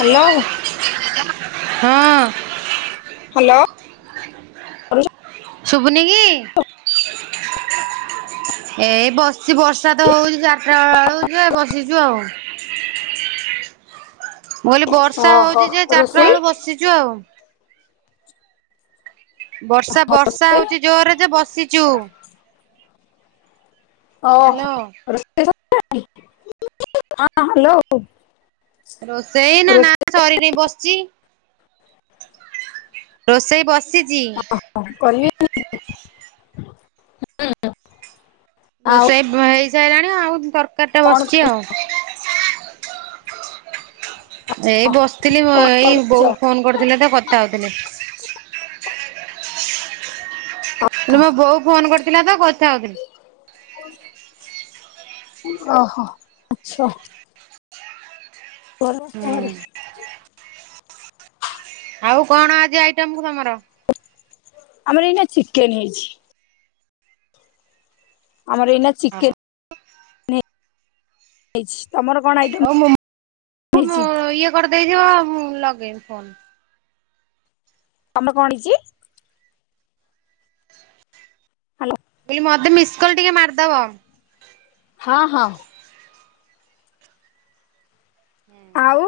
Hello. ହଁ। Hello. ଶୁଭୁନି କି? ଏଇ ବସିଚି ବର୍ଷା ତ ହଉଛି ଚାରିଟା ବେଳୁ ଯେ ଏ ବସିଛୁ ଆଉ। ମୁଁ କହିଲି ବର୍ଷା ଓହୋ ହଉଛି ଯେ ଚାରିଟା ରୋଷେଇ ବେଳୁ ବସିଛୁ ଆଉ। ବର୍ଷା ବର୍ଷା ହଉଛି ଜୋରରେ ଯେ ବସିଛୁ। ଓ ହୋ, ହ୍ୟାଲୋ ରୋଷେଇ ସରିଲାଣି [unintelligible] ହଁ ହ୍ୟାଲୋ। ରୋଷେଇ ନା ନା ରୋଷେଇ ସରିନେଇ ବସିଛି। ରୋଷେଇ ବସିଛି। କଣ କରିବେ [unintelligible] ରୋଷେଇ ହେଇସାରିଲାଣି ଆଉ ତରକାରୀ ଟା କଣ ବସିଛି ଆଉ। [unintelligible] ଏଇ ବସିଥିଲି କଣ ଏଇ କରୁଛ ବୋଉ ଫୋନ କରୁଥିଲେ ତ କଥା ହଉଥିଲି। ହେଲେ ମୋ ବୋଉ ଫୋନ କରିଥିଲା ତ କଥା ହଉଥିଲି। ଓହୋ ଆଚ୍ଛା। ହୁଁ [unintelligible] ଆଉ କଣ ଆଜି ଆଇଟମ କି ତମର? ଆମର ଏଇନା ଚିକେନ୍ ହେଇଛି। ଆମର ଏଇନା ଚିକେନ ହେଇଛି। ତମର କଣ ଆଇ ହୋଉ ମୁଁ-ମୁଁ-ମୁଁ ଇଏ କରିଦେଇଥିବ ମୁଁ ଲଗେଇମ୍ ଫୋନ। ତମ କଣ ହେଇଚି? ହାଲୋ। କହିଲି ମତେ ମିସକଲ୍ ଟିକେ ମାରିଦବ। ହଁ ହଁ। ହୁଁ। ଆଉ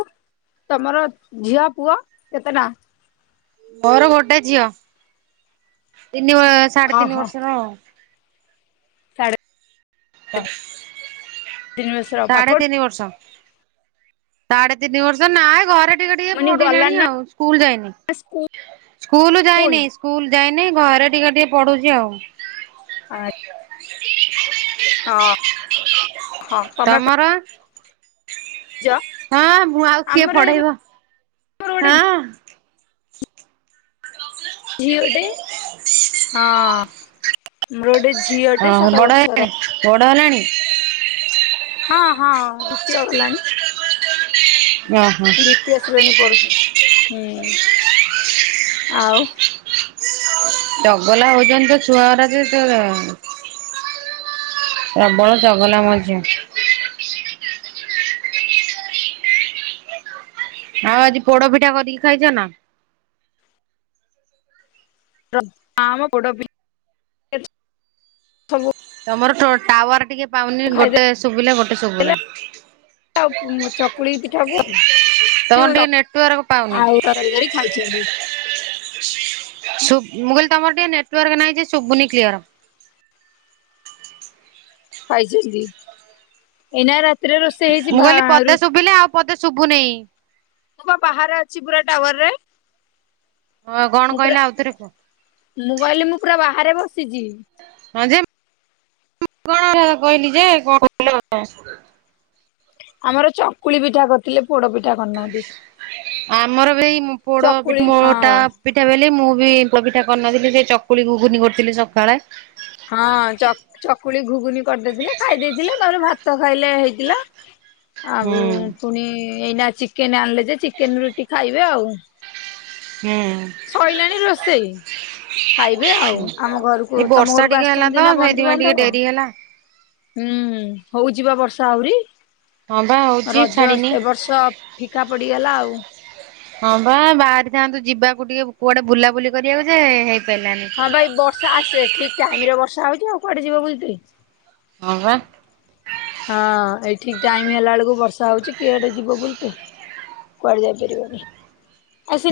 ତମର ଝିଅ, ପୁଅ କେତେଟା? ମୋର ଗୋଟେ ଝିଅ ତିନି ବ ସାଢେ ତିନି ଓହୋ ବର୍ଷର ଆଉ। ସାଢେ- ତିନି ବର୍ଷର ପାଠ ସା-ସାଢ଼େ ପଢୁ ତିନି ବର୍ଷ। ସାଢ଼େ ତିନି ବର୍ଷ ନାଁ ଏ ଘରେ ଟିକେ ଟିକେ ମାନେ ପଢ଼ିଲାଣି ଗଲାଣି ଆଉ ନା ସ୍କୁଲ୍ ଯାଇନି ସ୍କୁଲ ସ୍କୁଲୁ ଯାଇନି। ସ୍କୁଲ ଯାଇନି ଘରେ ଟିକେ ଟିକେ ପଢୁଚି ଆଉ। ଆ ହଁ ହଁ ତମେ ପା ତମର? ହଁ ମୁଁ ଆଉ କିଏ ଆମର ପଢେଇବ ମୋର ଗୋଟେ ହଁ। ଝିଅଟେ ହଁ ମୋର ଗୋଟେ ଝିଅଟେ ସାତ ବର୍ଷର। ବଡ଼ ହେଲାଣି? ହଁ ହଁ ଦ୍ୱିତୀୟ ଗଲାଣି। ଓହୋ। ଦ୍ବିତୀୟ ଶ୍ରେଣୀ ପଡୁଚି ହୁଁ ଆଉ? ଚଗଲା ହୋଉଚନ୍ତି ଯେ ଛୁଆଉରା ଯେ ତୋ ପ୍ରବଳ ଚଗଲା ମୋ ଝିଅ। ଆଉ ଆଜି ପୋଡପିଠା କରିକି ଖାଇଚ ନା।? ର ନାଁମ ପୋଡପି ସବୁ ତମର ଟୋ-ଟାୱାର ଟିକେ ପାଉନି ଗୋଟେ ଖାଇଦେଲେ ଶୁଭିଲେ ଗୋଟେ ଶୁଭୁନି। ଆଉ ତମର ଚକୁଳି ପିଠାକୁ ଯୋଉ ଟିକେ ନେଟୱାର୍କ ପାଉନି। ଆଉ ତରକାରୀ ଖାଇଛନ୍ତି। ଶୁ ମୁଁ କହିଲି ତମର ଟିକେ ନେଟୱାର୍କ ନାଇଁ ଯେ ଶୁବୁନି କ୍ଲିୟର। ହାଇଛନ୍ତି ଏଇନାକେ ରା ମୁଁ କହିଲି ପଦେ ଶୁଭିଲେ ଆଉ ପଦେ ଶୁଭୁନେଇଁ। ମୁଁ ପା ବାହାରେ ଅଛି ପୁରା ଟାୱାରରେ। ହଁ କଣ କହିଲା ଆଉଥରେ କୁହ। ମୁଁ କହିଲି ମୁଁ ପୁରା ବାହାରେ ବସିଚି। ହଁ ଯେ ମୁଁ କଣ କହିଲି ଯେ କଣ? ଆମର ଚକୁଳି ପିଠା କର୍ ରଥିଲେ ପୋଡ ପିଠା କ ଆମର ବି ଏଇ ମ୍ ପୋଡପି ଚକୁଳି ମୋଟା ହଁ ପିଠା ବେଲି ମୁଁ ବି ପୋଡ ପିଠା କରିନଥିଲି ସେ ଚକୁଳି ଘୁଘୁନି କରୁଥିଲି ସକାଳେ। ହଁ ଚ ଚକୁଳି ଘୁଘୁନି କରି ଦେଇଥିଲେ ଖାଇ ଦେଇଥିଲେ ତାପରେ ଭାତ ଖାଇଲେ ହେଇଥିଲା। ହୁଁ ଆଉ ପୁଣି ଏଇନା ଚିକେନ ଆଣିଲେ ଯେ ଚିକେନ ରୁଟି ଖାଇବେ ଆଉ। ହୁଁ। ଶଇଲାଣି ରୋଷେଇ। ଖାଇବେ ଆଉ ଆମ ଘରକୁ ଏଇ ତମ ବର୍ଷା ଘରକୁ ଟିକେ ହେଲା ତ ଆସିଛନ୍ତି ନା ସେଇଥିପାଇଁ ଟିକେ ବନ୍ଧୁବାନ୍ଧବ? ଡେରି ହେଲା। ହୁଁ ହୋଉଚି ପା ବର୍ଷା ଆହୁରି। ହଁ ବା ହଉଛି ରଜ ଅସ୍ ଛାଡିନି। ଏବର୍ଷ ଫିକା ପଡିଗଲା ଆଉ। ହଁ ପା ବାହାରିଥାନ୍ତୁ ଯିବାକୁ ଟିକେ କୁଆଡେ ବୁଲାବୁଲି କରିବାକୁ ହେଇ ହଁ ଭାଇ ବର୍ଷା ଆସିଲେ ଠିକ ଟାଇମରେ ବର୍ଷା ହଉଛି ଆଉ କୁଆଡେ ଯିବ ବୁଲି? ହଁ ଵା। ହଁ ଏଇ ଠିକ ଟାଇମ ହେଲା ବେଳକୁ ବର୍ଷା ହଉଛି କୁଆଡେ ଯିବ ବୁଲି? କୁଆଡେ ଯାଇ ପାରିବନି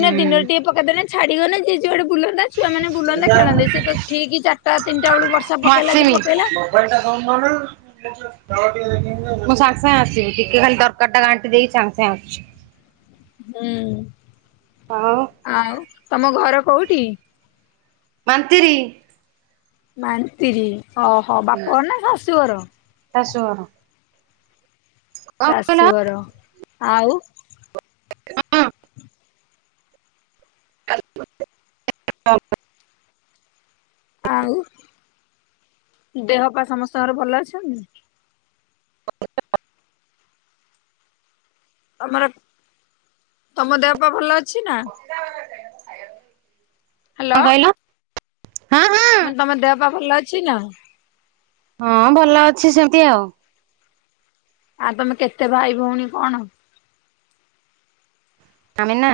ହୁଁ ଦିନରେ ଟିକେ ପକେଇଦେ ନା ଛାଡିଗଲେ ନା ଯିଏ ଯୁଆଡେ ବୁଲନ୍ତା। ଛୁଆମାନେ ବୁଲନ୍ତେ ଖେଳନ୍ତେ ମୁଁ ସେ ତ ଠିକ୍ ଚାରିଟା ତିନିଟା ବେଳ ବର୍ଷା ପକେଇଲା ଯେ ପକେଇଲା। ବର୍ଷା ହେଲା କଣ? ମୁଁ ସାଙ୍ଗେ ସାଙ୍ଗେ ଆସିବି ଟିକେ ଖାଲି ଦରକାରଟା ଘାଣ୍ଟି ଦେଇକି ସାଙ୍ଗ ସାଙ୍ଗେ ଆସୁଛି। ହୁଁ। ହଁ। ଆଉ ତମ ଘର କୋଉଠି? ମାନ୍ତିରି। ମାନ୍ତିରି ଓହୋ ବାପଘର ନା ଶାଶୁଘର? ଶାଶୁ ଘର। ଶାଶୁଘର ଆଉ [inaudible] ଆଉ ଦେହ ପା ସମସ୍ତଙ୍କର ଭଲ ଅଛନ୍ତି। [inaudible] ତମର ତମ ଦେହ ପା ଭଲ ଅଛି ନା? ହ୍ୟାଲୋ କଣ କହିଲ ହାଁ ହାଁ। ମାନେ ତମ ଦେହ ପା ଭଲ ଅଛି ନ। ହଁ ଭଲ ଅଛି ସେମିତି ଆଉ ଆଉ ତମେ କେତେ ଭାଇ ଭଉଣୀ କଣ? ଆମେନା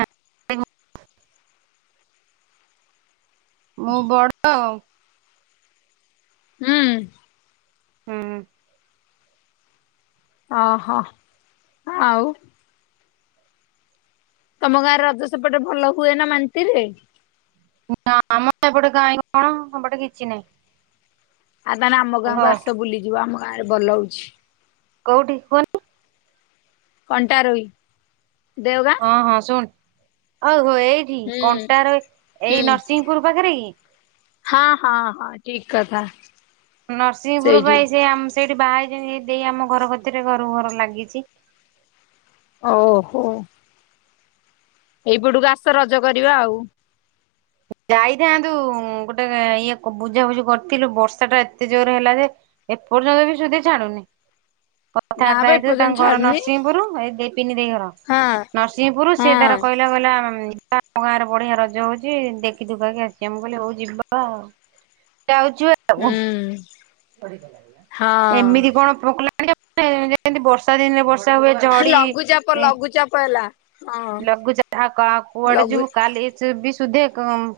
ମୁଁ ବଡ ହୁଁ। ହୁଁ। ଅହ ଆଉ ତମ ଗାଁରେ ରଜ ସେପଟେ ଭଲ ହୁଏ ନା ମାନ୍ତିରିରେ? ନା ଆମର ସେପଟେ କାଈଁ କଣ ସେପଟେ କିଛି ନାହିଁ। ଆଉ ତାହେଲେ ଆମ ଗାଁକୁ ଆସ ବୁଲିଯିବ ଆମ ଗାଁ ରେ ଭଲ ହଉଛି। କୋଉଠି କୁଅ କଣ୍ଟାରୋହି ଦେଓଗାଁ। ହଁ ହଁ ଶୁଣ ଓହୋ ଏଇଠି ହୁଁ କଣ୍ଟାରୋହୀ ହୁଁ। ଏଇ ନରସିଂହପୁର ପାଖରେ କି? ହଁ ହଁ ହଁ ଠିକ କଥା। ନରସିଂହପୁର ପା ସେଇଠି ଏଇ ସେ ସେଇଠି ବାହା ହେଇଛନ୍ତି ଦେଇ ଆମ ଘର କତିରେ ଘରକୁ ଘର ଲାଗିଛି। ଓହୋ। ଏଇପଟକୁ ଆସ ରଜ କରିବା ଆଉ ଯାଇଥାନ୍ତୁ ଗୋଟେ ଇଏକୁ ବୁଝାବୁଝି କରିଥିଲୁ ବର୍ଷାଟା ଏତେ ଜୋର ହେଲା ଯେ ଏପର୍ଯ୍ୟନ୍ତ ବି ସୁଧି ଛାଡୁନି। ହ [unintelligible] କଥାବାର୍ତ୍ତା ହେଇଥିଲେ ତାଙ୍କ ଘର ନରସିଂହପୁର ଏଇ ଦେଇ ପିନି ଦେଇ ଘର। ହଁ ନରସିଂହପୁରୁ ସିଏ ହଁ। ତାର କହିଲା କହିଲା ଆମ ଗାଁରେ ବଢିଆ ରଜ ହଉଛି ଦେ ଜିବାକି ଆସିବା ମୁଁ କହିଲି ହଉ ଯିବା ଯାଉଛୁବା ହୁଁ ହଁ ଏମିତି କଣ? ଆ କଲାଣି ଯେମିତି ବର୍ଷା ଦିନରେ ବର୍ଷା ହୁଏନା। ଝଢି ଲଘୁଚାପ ଲଘୁଚାପ ହେଲା। ହଁ ଲଘୁଚା ଯାଠାକ କୁଆଡେ ଲଘୁ ଯିବୁ କାଲି? ସେବି ସୁଧେ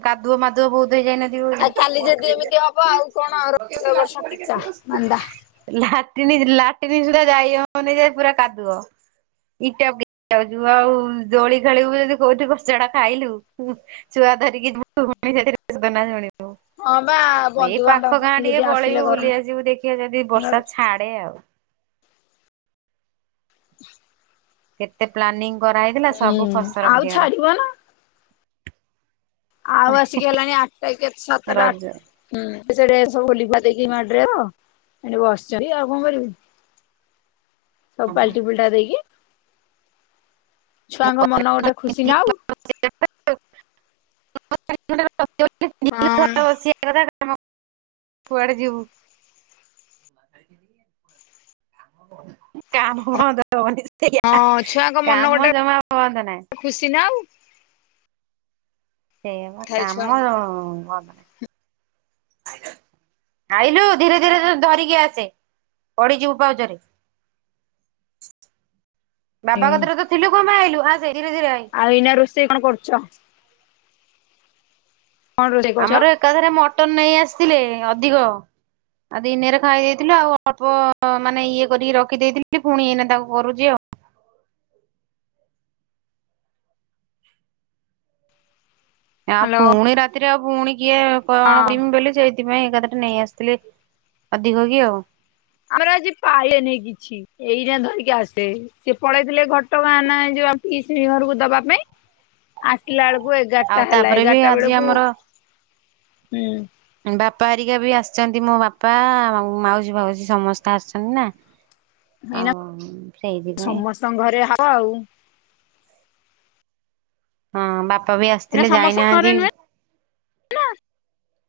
କାଦୁଅ ମାଦୁଆ ବହୁତ ଧୋଇ ଯାଇ ନଥିବ। ଆଉ କାଲି ଯଦି ଏମିତି ହବ ଆଉ କଣ ଏ ବର୍ଷ ଫିକା ମାନ୍ଦା। ଲାଟିନୀ ଲାଟନୀ ସୁଦ୍ଧା ଯାଇ ହବନି ଯେ ପୁରା କାଦୁଅ। ଇଟା ଯାଉଛୁ ଆଉ ଦୋଳି ଖେଳିିବୁ ଯଦି କୋଉଠି କଚଡା ଖାଇଲୁ? ଛୁଆ ଧରିକି [inaudible] ଶୁଣିବୁ। ହଁ ବା ଏଇ ବନ୍ଧୁବାନ୍ଧବ ପାଖ ଗାଁ ପୁଣି ଯଦି ଟିକେ ଆସିଲେ ପଳେଇବୁ ଘର ବୁଲି ଆସିବୁ ଦେଖିଆ ଯଦି ବର୍ଷା ଛା ଏ ଆଉ। କେତେ ପ୍ଲାନିଂ କରାହେଇଥିଲା ହୁଁ ସବୁ ଫସର ଆଉ ଫାଟିଗଲା। ଛାଡିବ ଆଉଆସିକି ହେଲାଣି ଆଠଟା କି ସତାଟା ଆଠ ହୁଁ ସେଠି ସବୁ [inaudible] ଏଠି ବସିଛନ୍ତି ଆଉ କଣ କରିବି। ସବୁ ରଜ ପାଲଟି ଫୁଲଟା ଦେଇକି। ଛୁଆଙ୍କ ମନ ଗୋଟେ ଖୁସି ନା ଆଉ। [inaudible] [inaudible] ହଁ କୁଆଡେ ଯିବୁ? କାମ ବନ୍ଦ ହବନି ସେୟା ହଁ ଛୁଆଙ୍କ ମନ କାମ ଗୋଟେ ଜମା ବନ୍ଦ ନାହିଁ। ଖୁସି ନାଉ। ସେୟା ପା ଥାଏ କାମ ଛୁଆଙ୍କ। ବନ୍ଦ ନାହିଁ। ଆଇଲୁ ଧୀରେ ଧୀରେ ଧରିକି ଆସେ ପଡିଯିବୁ ପାଉଛରେ। ଆ [unintelligible] ବାବା କତିରେ ତ ଥିଲୁ କଣପାଇଁ ଆଇଲୁ ଆସେ ଧୀରେ ଧୀରେ ଆଇ। ଆଉ ଏଇନା ରୋଷେଇ କଣ କରୁଛ? କଣ ରୋଷେଇ କରୁଛ ଆମର ଏକାଥରେ ମଟନ୍ ନେଇ ଆସିଥିଲେ ଅଧିକ। ଆଉ ଦିନେରେ ଖାଇ ଦେଇଥିଲୁ ଆଉ ଅଳ୍ପ ମାନେ ଇଏ କରିକି ରଖିଦେଇଥିଲି ପୁଣି ଏଇନା ତାକୁ କରୁଛି ଆଉ। ଆଉ ହ୍ୟାଲୋ ପୁଣି ରାତିରେ ଆଉ ପୁଣି କିଏ କଣ ହଁ। କରିମି ବୋଲି ସେଇ ସେଥିପାଇଁ ଏକଥରେ ନେଇ ଆସିଥିଲେ ଅଧିକ କି ଆଉ। ଆମର ଆଜି ପାଇଲେନେଇ କିଛି। ଏଇରା ଧରିକି ଆସେ ସିଏ ପଳେଇଥିଲେ ଘଟଗାଁ ନା ଏଯୋଉ ପିିସି ଘରକୁ ଦବା ପାଇଁ। ଆସିଲା ବେଳକୁ ଆଉ ଏଗାରଟା ହେଲା ତାପରେ ବି ଏଗାରଟା ଆଜି ବେଳକୁ ଆମର ହୁଁ। ବାପା ଆରିକା ବି ଆସିଛନ୍ତି ମୋ ବାପା ମାଉସୀ ଫାଉସି ସମସ୍ତେ ଆସିଛନ୍ତି ନା। ଏଇନା ଆଉ ସେଇଥିପାଇଁ ସମସ୍ତଙ୍କ ଘରେ ହବ ଆଉ। ହଁ ବାପା ବି ଏଇଟା ଆସିଥିଲେ ସମସ୍ତଙ୍କ ଘରେ ଯାଇନାହାନ୍ତି। ନୁହେଁ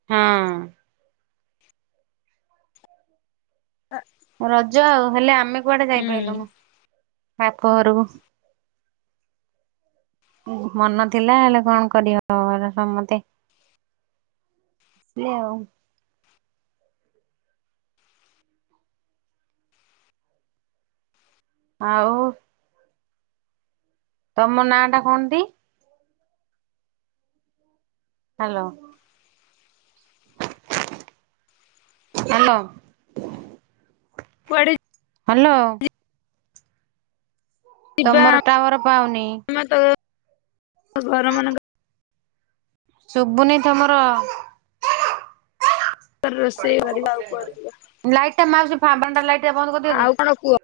ହଁ। [inaudible] ରଜ ଆଉ ହେଲେ ଆମେ କୁଆଡେ ହୁଁ ଯାଇପାଇଲୁନୁ ବାପଘରକୁ। ମନ ଥିଲା ହେଲେ କଣ କରିବ ଘର ସମସ୍ତେ। ଲେ ଆଉ। ଆଉ। ତମ ନାଁ ଟା କଣନ୍ତି? ହ୍ୟାଲୋ। ହ୍ୟାଲୋ। କୁଆଡେ ହ୍ୟାଲୋ। ଯିବା ତମର ଟାୱାର ପାଉନି। ଆ ତ ଘର ମାନଙ୍କ ଶୁଭୁନି ତମର? ରୋଷେଇ କରିବା ଆଉ କୁଆଡେ ଯିବା ଲାଇଟ୍ ଟା ମାଉସୀ ବା ବନ୍ଦ କରିଦଅତି। ଆଉ କଣ କୁହ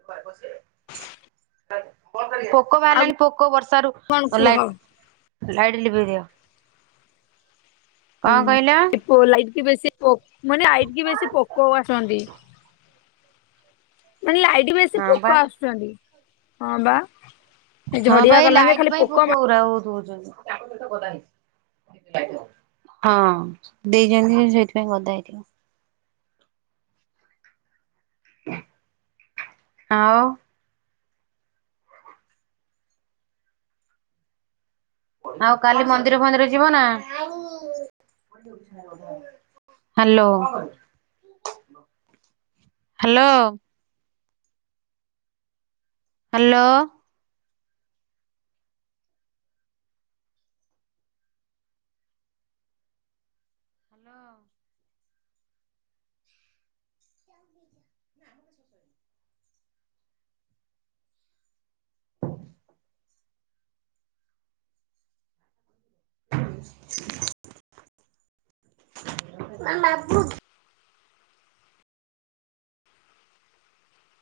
ପୋକ ଆଉ ବାହାରିଲାଣି ପୋକ ବର୍ଷାରୁ। କଣ ଓ କୁହ ଲାଈ ଲାଇଟ୍ ଲିଭେଇଦିଅ। ହୁଁ ଏ ପୋ ଲାଇଟ୍ କି ବେଶି ପୋ ମୁଁ କହିଲି ଲାଇଟ୍ କି ବେଶୀ ପୋକ ଆସନ୍ତି ମାନେ ଲାଇ ବେଶୀ ହଁ ବା ପୋକ ଆସୁଛନ୍ତି ହଁ ବା। ହଁ ପା ଝଡିଆ ଏଇ ଗଲା ଯେ ଲାଇଟ୍ ଖାଲି ପାଇଁ ପୋକ ମା ପୋକଉରା ବୋହୁତ ହଉଛନ୍ତି। ହଁ ଦେଇଛନ୍ତି ସେଇଥିପାଇଁ ଗଦା ହେଇଥିବ। ଆଉ। ଆଉ କାଲି ମନ୍ଦିର ଫନ୍ଦିର ଯିବ ନା? ହାଲୋ। ହାଲୋ। ହାଲୋ। [inaudible] [unintelligible]